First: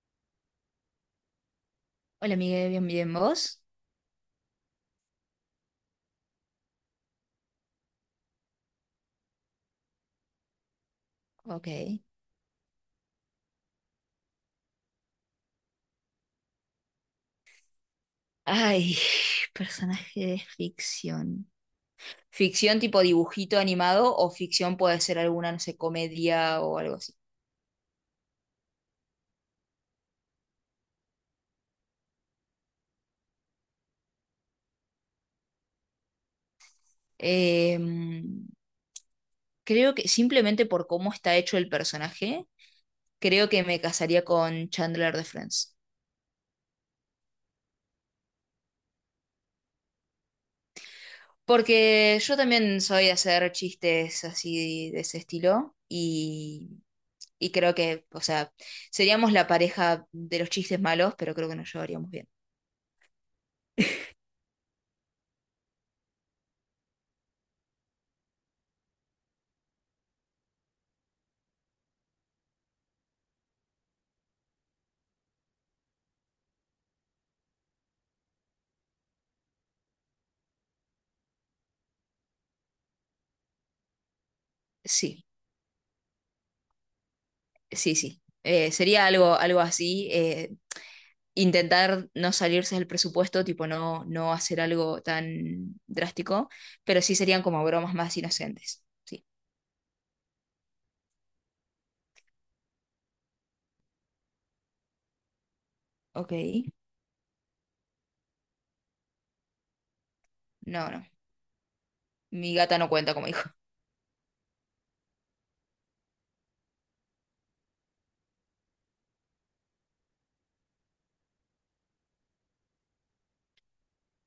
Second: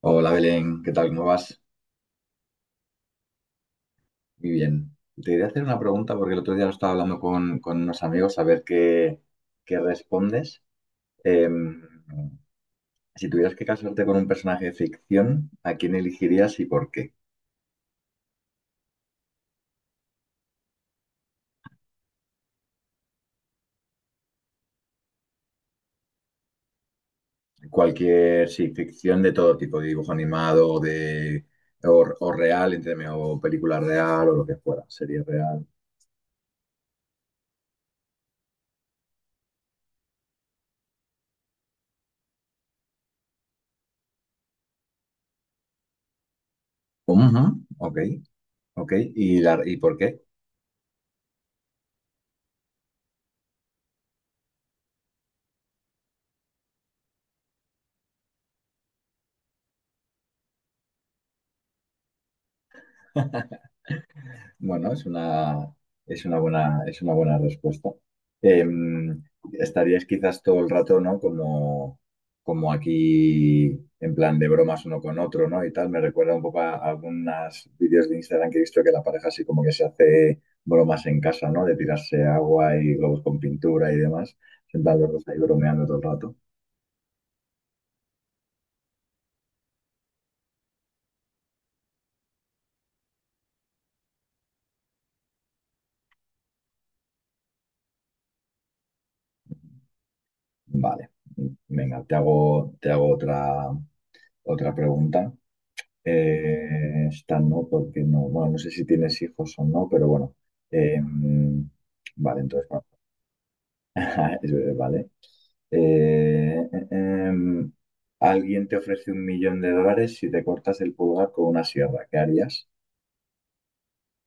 Hola Belén, ¿qué tal? ¿Cómo vas? Hola, Miguel, bien, bien, ¿vos? Muy bien. Te quería hacer una pregunta porque el otro día lo estaba hablando con unos amigos a ver qué respondes. Em, Ok. si tuvieras que casarte con un personaje de ficción, ¿a quién elegirías y por qué? Ay, personaje de ficción. ¿Ficción tipo dibujito animado o ficción puede ser alguna, no sé, comedia o algo así? Cualquier, sí, ficción de todo tipo, de dibujo animado o de, o real, entiéndeme, o película real o lo que fuera, serie real. Em, Creo que simplemente por cómo está hecho el personaje, creo que me casaría con Chandler de Friends. Ujú, ok, ok. ¿Y por qué? Porque yo también soy de hacer chistes así de ese estilo y creo que, o sea, seríamos la pareja de los chistes malos, pero creo que nos llevaríamos bien. Bueno, es una buena respuesta. Em, Estarías quizás todo el rato, ¿no? Como, como aquí, en plan de bromas uno con otro, ¿no? Y tal. Me recuerda un poco a algunos vídeos de Instagram que he visto que la pareja así como que se hace bromas en casa, ¿no? De tirarse agua y globos con pintura y demás. Sentados los Sí. dos ahí bromeando todo el rato. Sí, sí. Sería algo, algo así. Intentar no salirse del presupuesto, tipo no, no hacer algo tan drástico, pero sí serían como bromas más inocentes. Sí. Vale. Venga, te hago otra pregunta. Ok. Esta no, porque no, bueno, no sé si tienes hijos o no, pero bueno. No, Eh, no. vale, Mi entonces, gata bueno, no cuenta como hijo. es verdad, vale. Eh, eh, em, Alguien te ofrece $1 millón si te cortas el pulgar con una sierra, ¿qué harías?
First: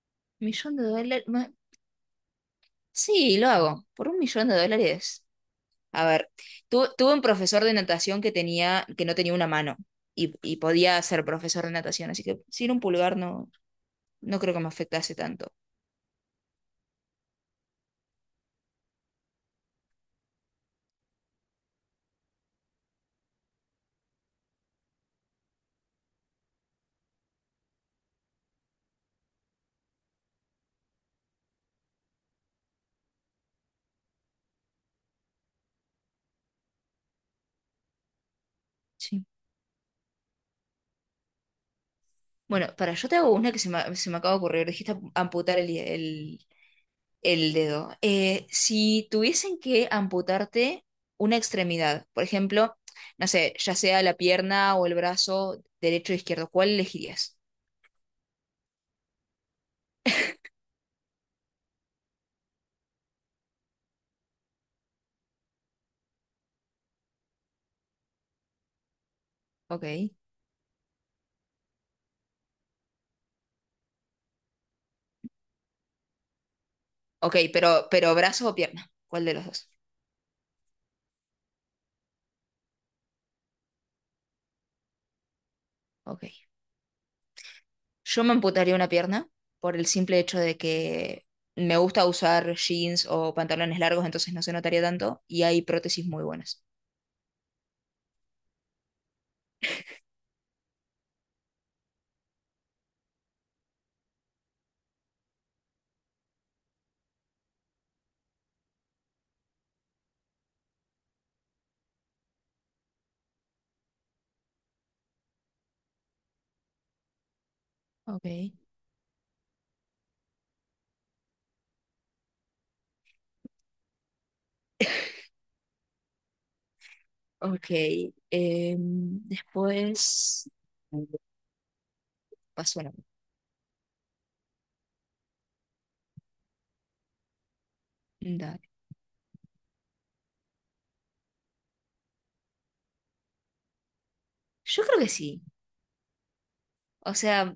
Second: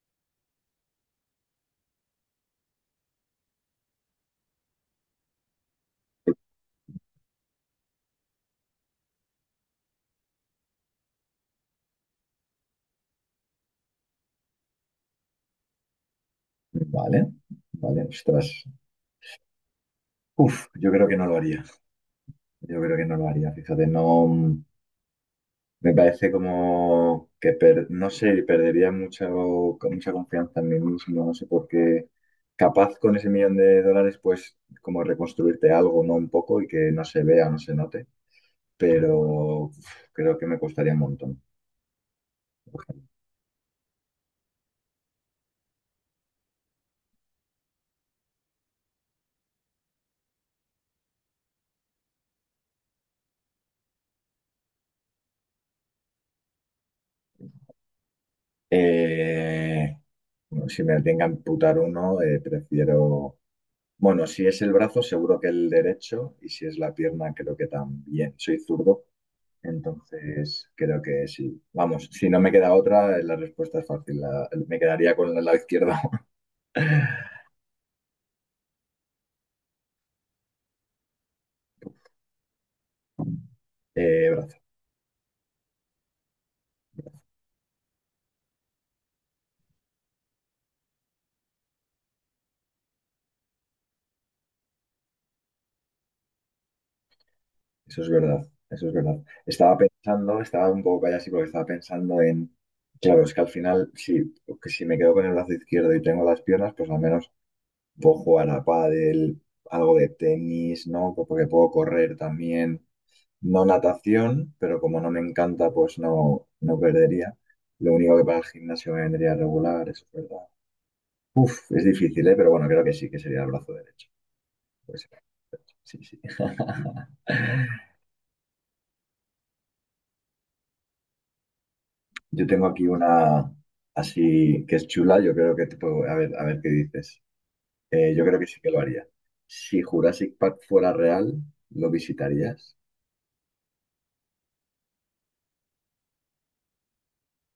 $1.000.000. Sí, lo hago. Por $1.000.000. A ver, tuve un profesor de natación que no tenía una mano y podía ser profesor de natación, así que sin un pulgar no, no creo que me afectase tanto. Vale, vale, ostras. Uf, yo creo que no lo haría. Yo creo que no lo haría. Fíjate, no. Me parece como que, no sé, perdería mucha confianza en mí mismo, no sé por qué. Capaz con ese millón de dólares, pues, como reconstruirte algo, ¿no? Un poco y que no se vea, no se note, pero uf, creo que me costaría un montón. Bueno, para yo te hago una que se me acaba de ocurrir. Dijiste amputar el, el dedo. Si tuviesen que amputarte una extremidad, por ejemplo, no sé, ya sea la pierna o el brazo derecho o izquierdo, ¿cuál elegirías? Eh, bueno, si me tenga que amputar uno, prefiero... Bueno, si es el brazo, seguro que el derecho, y si es la pierna, creo que también. Soy zurdo. Ok. Entonces, creo que sí. Vamos, si no me queda otra, la respuesta es fácil. Me quedaría con el lado izquierdo. Ok, pero brazo o pierna, ¿cuál de los dos? Brazo. Ok. Yo me amputaría una pierna por el simple hecho de que me gusta usar jeans o pantalones largos, entonces no se notaría tanto y hay prótesis muy buenas. Eso es verdad. Eso es verdad. Estaba pensando, estaba un poco callado así porque estaba pensando en. Claro, es que al final, sí, que si me quedo con el brazo izquierdo y tengo las piernas, pues al menos puedo jugar a pádel, algo de tenis, ¿no? Porque puedo correr también. No natación, pero como no me encanta, pues no, no perdería. Lo único que para el Ok. gimnasio me vendría regular, eso es verdad. Uf, es difícil, ¿eh? Pero bueno, creo que sí, que sería el brazo derecho. Pues, sí, sí. Ok, después Yo tengo pasó aquí la. una así que es chula, yo creo que te puedo, a ver qué dices. Yo creo que Dale. sí que lo haría. Si Jurassic Park fuera real, ¿lo visitarías? Yo creo que sí. O sea,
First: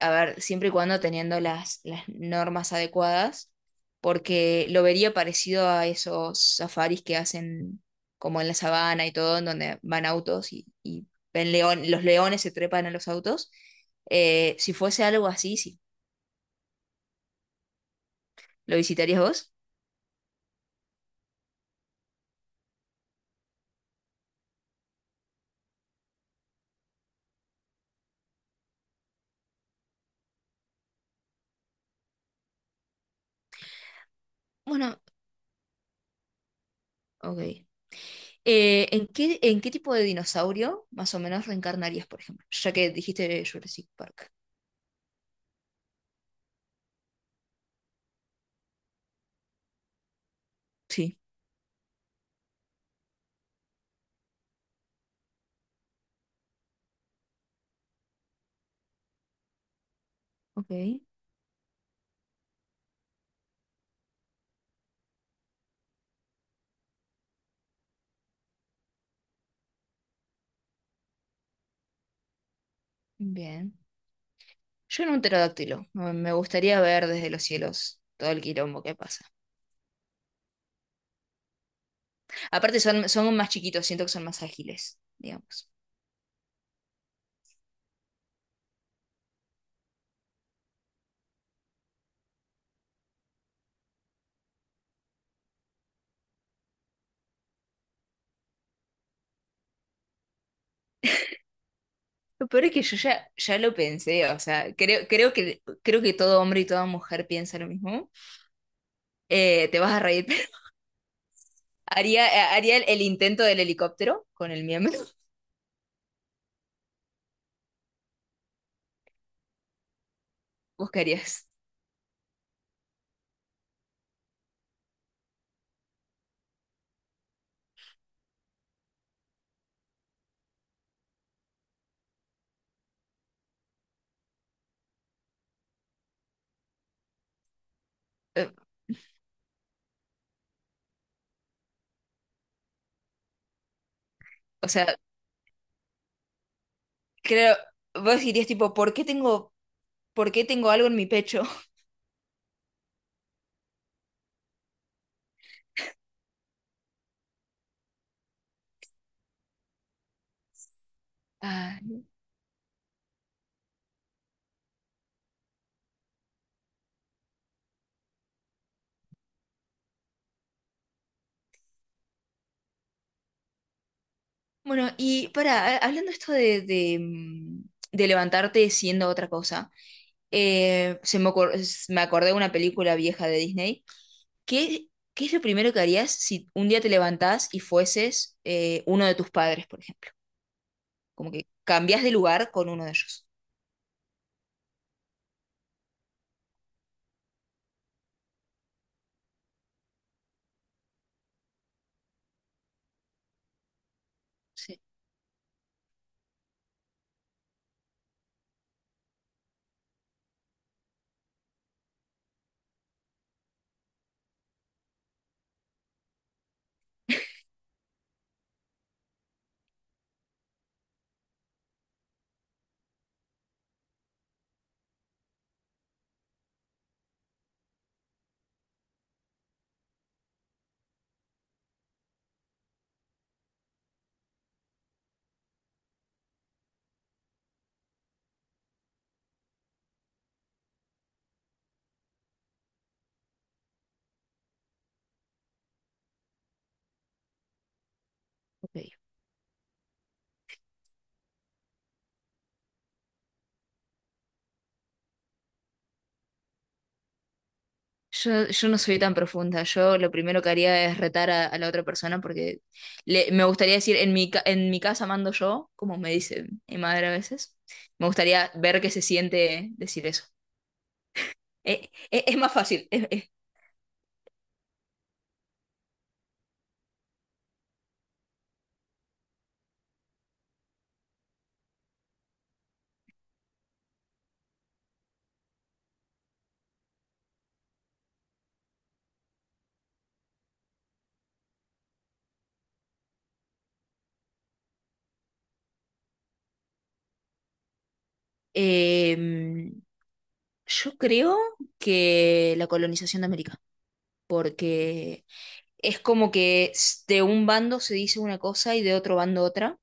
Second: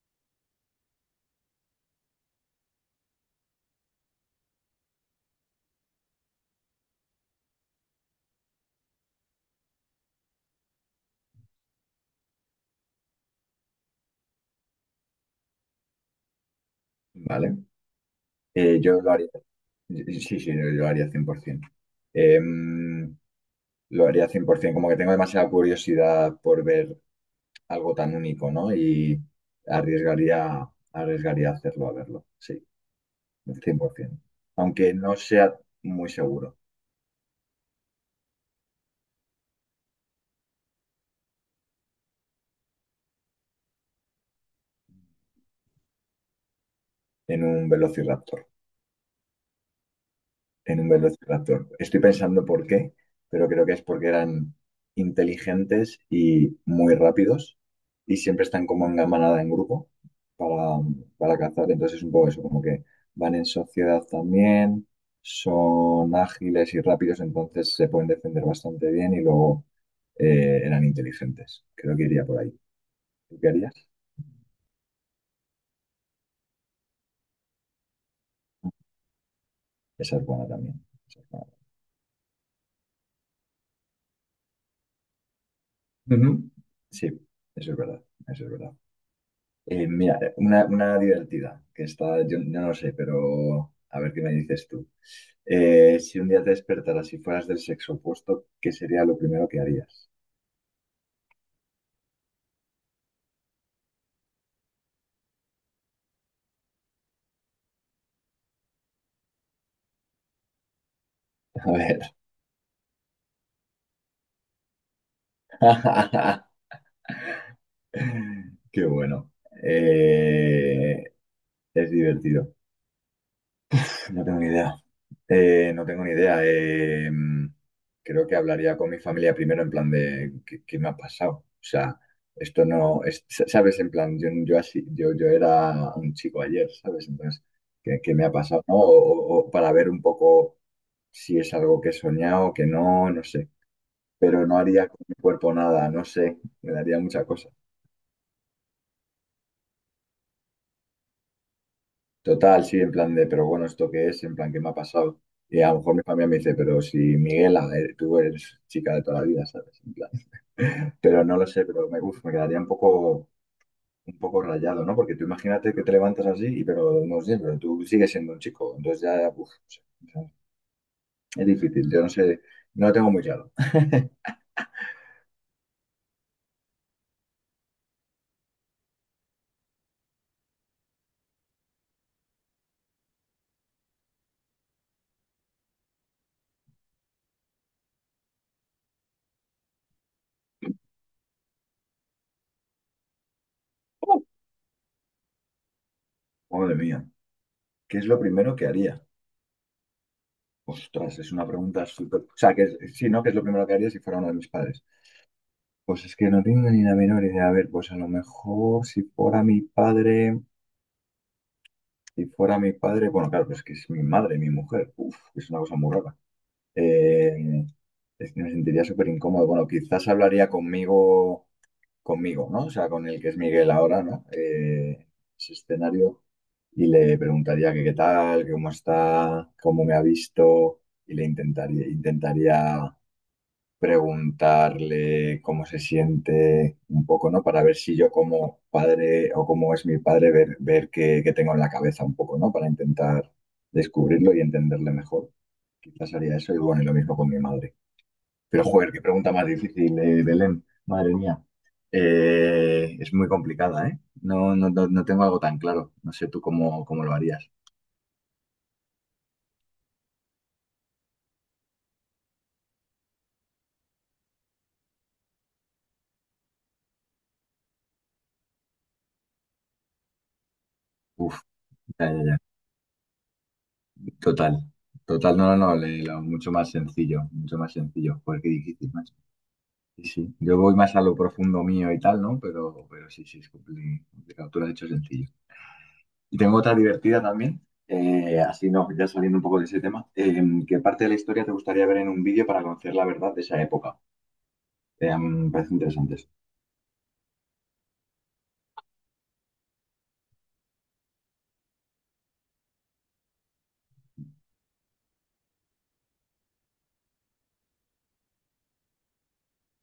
a ver, siempre y cuando teniendo las normas adecuadas, porque lo vería parecido a esos safaris que hacen como en la sabana y todo, en donde van autos y ven león, los leones se trepan a los autos. Si fuese algo así, sí. ¿Vale? ¿Lo Yo lo visitarías haría. vos? Sí, sí, yo lo haría 100%. Eh, Lo haría 100%, como que tengo demasiada curiosidad por ver algo tan único, ¿no? Y arriesgaría hacerlo a verlo, sí, 100%. Aunque Bueno, no sea muy seguro ok. ¿En qué tipo de dinosaurio más o menos reencarnarías, por ejemplo? Ya que dijiste Jurassic Park. en un velociraptor. Sí. Estoy pensando por qué, pero creo que es porque eran inteligentes y muy rápidos y siempre están como en manada, en grupo, para, Ok, para cazar. Entonces es un poco eso, como que van en sociedad también, son ágiles y rápidos, entonces se pueden defender bastante bien y luego eran inteligentes. Creo que iría por ahí. ¿Tú qué bien. harías? Yo en un pterodáctilo. Me gustaría ver desde los cielos todo el quilombo que pasa. Esa es buena también. Esa es buena. Aparte son más chiquitos, siento que son más ágiles, digamos. Ujú. Sí, eso es verdad, eso es verdad. Mira, una divertida, que está, yo no lo sé, pero a ver qué me dices tú. Si un día te despertaras y fueras del sexo opuesto, ¿qué sería lo primero que harías? Lo peor es que yo ya lo pensé, o sea, creo que todo hombre y toda mujer piensa lo mismo. Te vas a reír. A ver. Haría el intento del helicóptero con el miembro. Qué bueno. Eh, Buscarías, es divertido. No tengo ni idea. No tengo ni idea. Creo que hablaría con mi familia primero en plan de ¿qué, qué me ha pasado? O sea, esto no es, ¿sabes? En plan, yo, yo así, yo era un chico ayer, ¿sabes? Entonces, ¿qué me ha pasado? ¿No? O para ver un poco si es algo que he soñado, que no, no sé. Pero no o haría sea, con mi cuerpo nada, no sé. Me daría mucha cosa. creo, vos dirías tipo, ¿por qué tengo algo en mi pecho? Total, sí, en plan de, pero bueno, ¿esto qué es? En plan, ¿qué me ha pasado? Y a lo mejor mi familia me dice, pero si Miguela, tú eres chica de toda la vida, ¿sabes? En plan, pero no lo sé, pero Ay. Me quedaría un poco rayado, ¿no? Porque tú imagínate que te levantas así, y pero no sé, pero tú sigues siendo un chico, entonces ya, uf, no sé, o sea, es difícil, yo no sé, no lo tengo muy claro. Bueno, y para, hablando esto de levantarte siendo otra cosa, se me ocor- s- me acordé de una película vieja de Disney. ¿Qué, qué es lo primero que harías si un día te levantás y fueses uno de tus padres, por ejemplo? Como que cambias de lugar con uno de ellos. Madre mía, ¿qué es lo primero que haría? Ostras, es una pregunta súper... O sea, que, sí, ¿no? ¿Qué es lo primero que haría si fuera uno de mis Sí. padres? Pues es que no tengo ni la menor idea. A ver, pues a lo mejor si fuera mi padre, si fuera mi padre, bueno, claro, pues es que es mi madre, mi mujer. Uf, es una cosa muy rara. Eh, es que me sentiría súper incómodo. Bueno, quizás hablaría conmigo, ¿no? O sea, con el que es Miguel ahora, ¿no? Ese escenario. Y le preguntaría que qué tal, que cómo está, cómo me ha visto. Y le intentaría preguntarle cómo se siente un poco, ¿no? Para ver si yo como padre o cómo es mi padre, ver qué tengo en la cabeza un poco, ¿no? Para intentar descubrirlo y entenderle mejor. Quizás haría eso y bueno, y lo mismo con mi madre. Pero joder, qué Ok. pregunta más difícil, Belén, madre mía. Es muy complicada, ¿eh? No, no, no, no tengo algo tan claro. No sé tú cómo, cómo lo harías. Yo no soy tan profunda. Yo lo primero que haría es retar a la otra persona porque me gustaría decir, en mi casa mando yo, como me dice mi madre a veces. Me gustaría ver qué se siente decir eso. Uf, Eh, ya, ya, eh, es ya. más fácil. Total. Total, no, no, no, mucho más sencillo, mucho más sencillo. Joder, qué difícil, macho. Sí, sí. Yo voy más a lo profundo mío y tal, ¿no? Pero sí, sí, es complicado. Tú lo has dicho sencillo. Y tengo otra divertida también, así no, ya saliendo un poco de ese tema. ¿Qué parte de la historia te gustaría ver en un vídeo para conocer la verdad de esa época? A mí me parecen interesantes. Eh, yo creo que la colonización de América, porque es como que de un bando se dice una cosa y de otro bando otra.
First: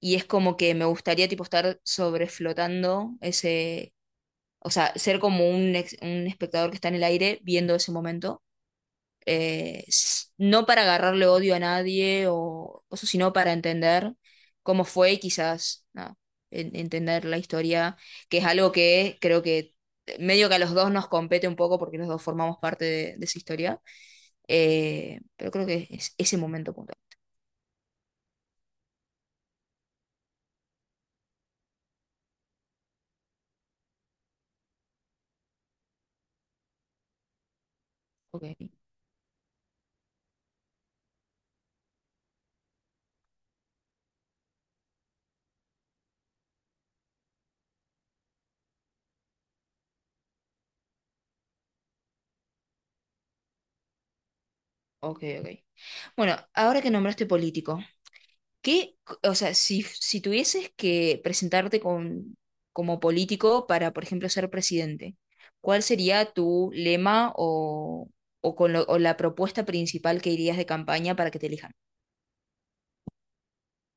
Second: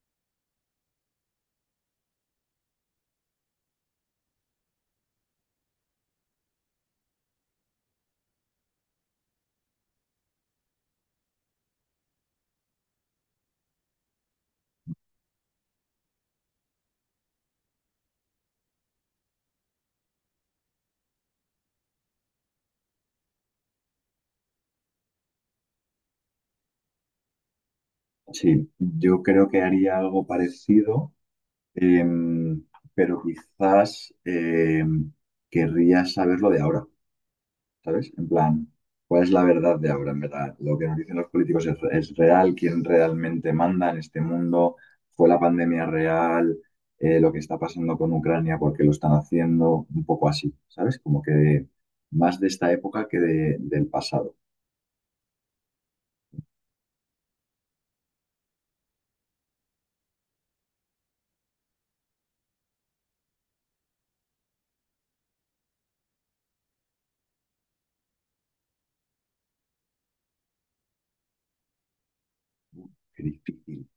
Y es como que me gustaría tipo estar sobreflotando ese, o sea, ser como un espectador que está en el aire viendo ese momento, no para agarrarle odio a nadie o cosas, sino para entender cómo fue y quizás nada, entender la historia, que es algo que creo que medio que a los dos nos compete un poco porque los dos formamos parte de esa historia, pero creo que es ese momento puntual. Sí, yo creo que haría algo parecido, eh, pero quizás querría saber lo de ahora. ¿Sabes? En Ok, plan, ¿cuál es la verdad de ahora, en verdad? ¿Lo que nos dicen los políticos es real? ¿Quién realmente manda en este mundo? ¿Fue la pandemia real? ¿Lo que está pasando con Ucrania? ¿Por qué lo están haciendo? Un poco así, ¿sabes? Como que más de esta época que del pasado. ok, ok. Bueno, ahora que nombraste político. ¿Qué, o sea, si tuvieses que presentarte con, como político para, por ejemplo, ser presidente, ¿cuál sería tu lema o la propuesta principal que irías de campaña para que te elijan? Qué difícil,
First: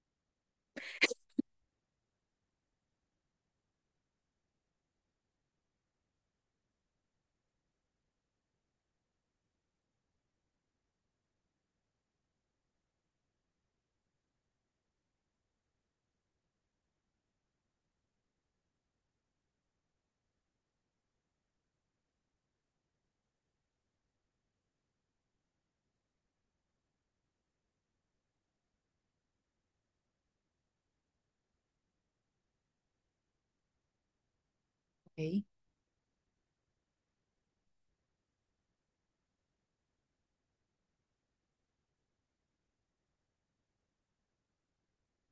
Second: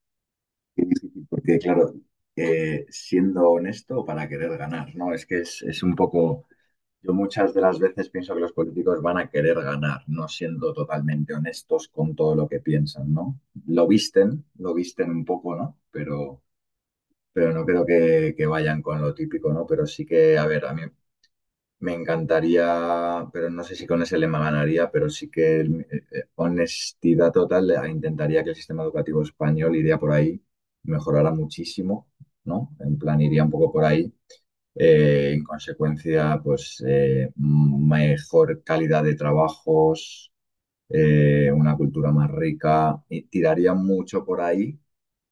qué difícil, porque claro, siendo honesto para querer ganar, ¿no? Es que es un poco... Yo muchas de las veces pienso que los políticos van a querer ganar, no siendo totalmente honestos con todo lo que piensan, ¿no? Lo visten un poco, ¿no? Pero no creo que vayan con lo típico, ¿no? Pero sí que, a ver, a mí me encantaría, pero no sé si con ese lema ganaría, pero sí que honestidad total, intentaría que el sistema educativo español iría por ahí, mejorara muchísimo, ¿no? En plan, iría un poco por ahí en Ok, consecuencia, pues mejor calidad de trabajos, una cultura más rica, y tiraría mucho por ahí.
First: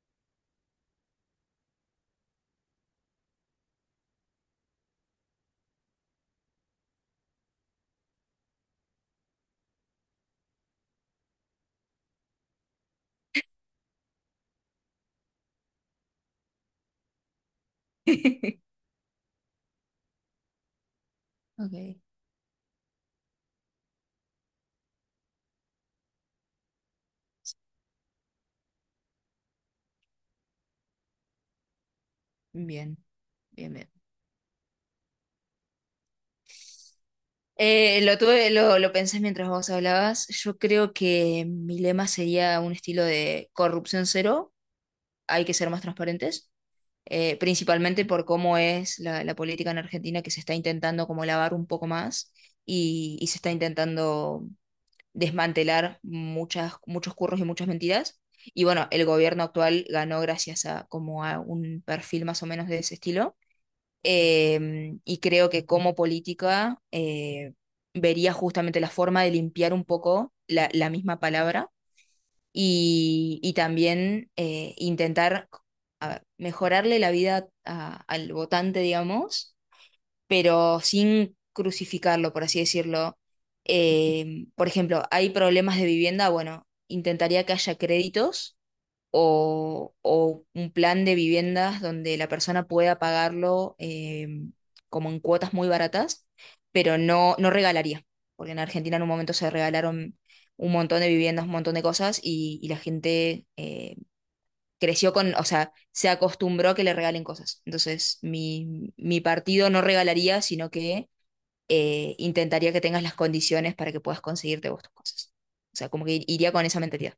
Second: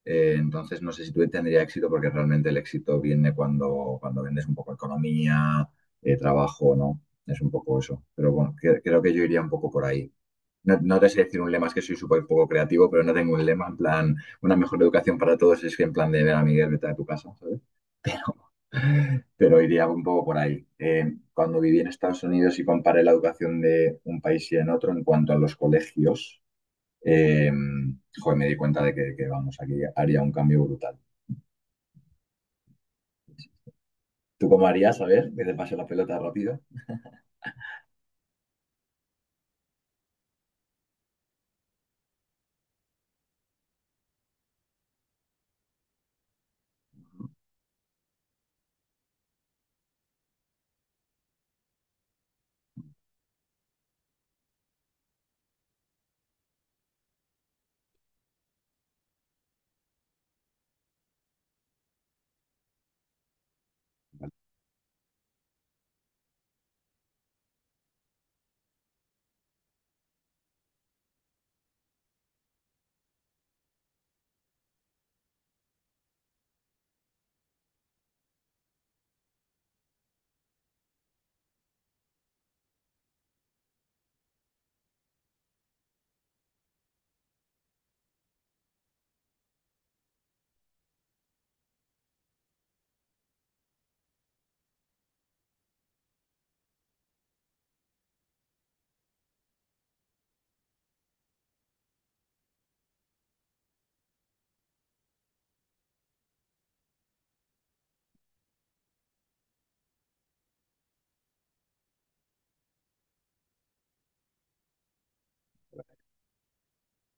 Entonces, no sé si tú tendría éxito porque realmente el éxito viene cuando vendes un poco economía, trabajo, ¿no? Es un poco eso. Pero bueno, creo que yo iría un poco por ahí. No, no te sé decir un lema, es que soy súper poco creativo, pero no tengo un lema en plan, una mejor educación para todos, es que en plan de ver a Miguel, vete a tu casa, ¿sabes? Pero iría un poco por ahí. Cuando viví en ok, Estados Unidos y comparé la educación de un país y en otro en cuanto a los colegios, eh, joder, me di cuenta de vamos, aquí haría un cambio brutal. bien, bien, bien. ¿Tú cómo harías? A ver, que te pase la pelota rápido. Lo pensé mientras vos hablabas. Yo creo que mi lema sería un estilo de corrupción cero, hay que ser más transparentes. Principalmente por cómo es la política en Argentina, que se está intentando como lavar un poco más y se está intentando desmantelar muchas, muchos curros y muchas mentiras. Y bueno, el gobierno actual ganó gracias a como a un perfil más o menos de ese estilo. Y creo que como política vería justamente la forma de limpiar un poco la misma palabra y también intentar, a ver, mejorarle la vida al votante, digamos, pero sin crucificarlo, por así decirlo. Por ejemplo, hay problemas de vivienda, bueno, intentaría que haya créditos o un plan de viviendas donde la persona pueda pagarlo, como en cuotas muy baratas, pero no, no regalaría, porque en Argentina en un momento se regalaron un montón de viviendas, un montón de cosas, y la gente creció con, o sea, se acostumbró a que le regalen cosas. Entonces, mi partido no regalaría, sino que intentaría que tengas las condiciones para que puedas conseguirte vos tus cosas. O sea, como que iría con esa mentalidad.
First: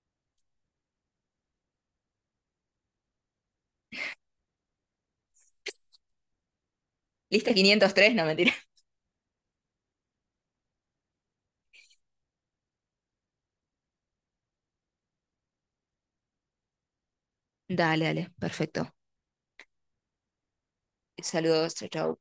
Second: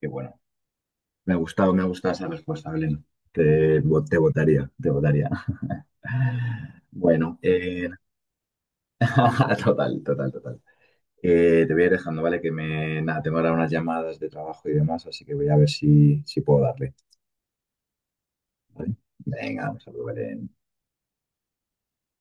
Que bueno, me ha gustado esa respuesta, Belén. Te, te votaría, te votaría. Bueno, Lista, 503, no. total, total, total. Te voy a ir dejando, ¿vale? Que me, nada, tengo ahora unas llamadas de trabajo y demás, así que voy a ver si, puedo darle. Dale, dale, perfecto. Venga, vamos a probar en Saludos, chao, chao.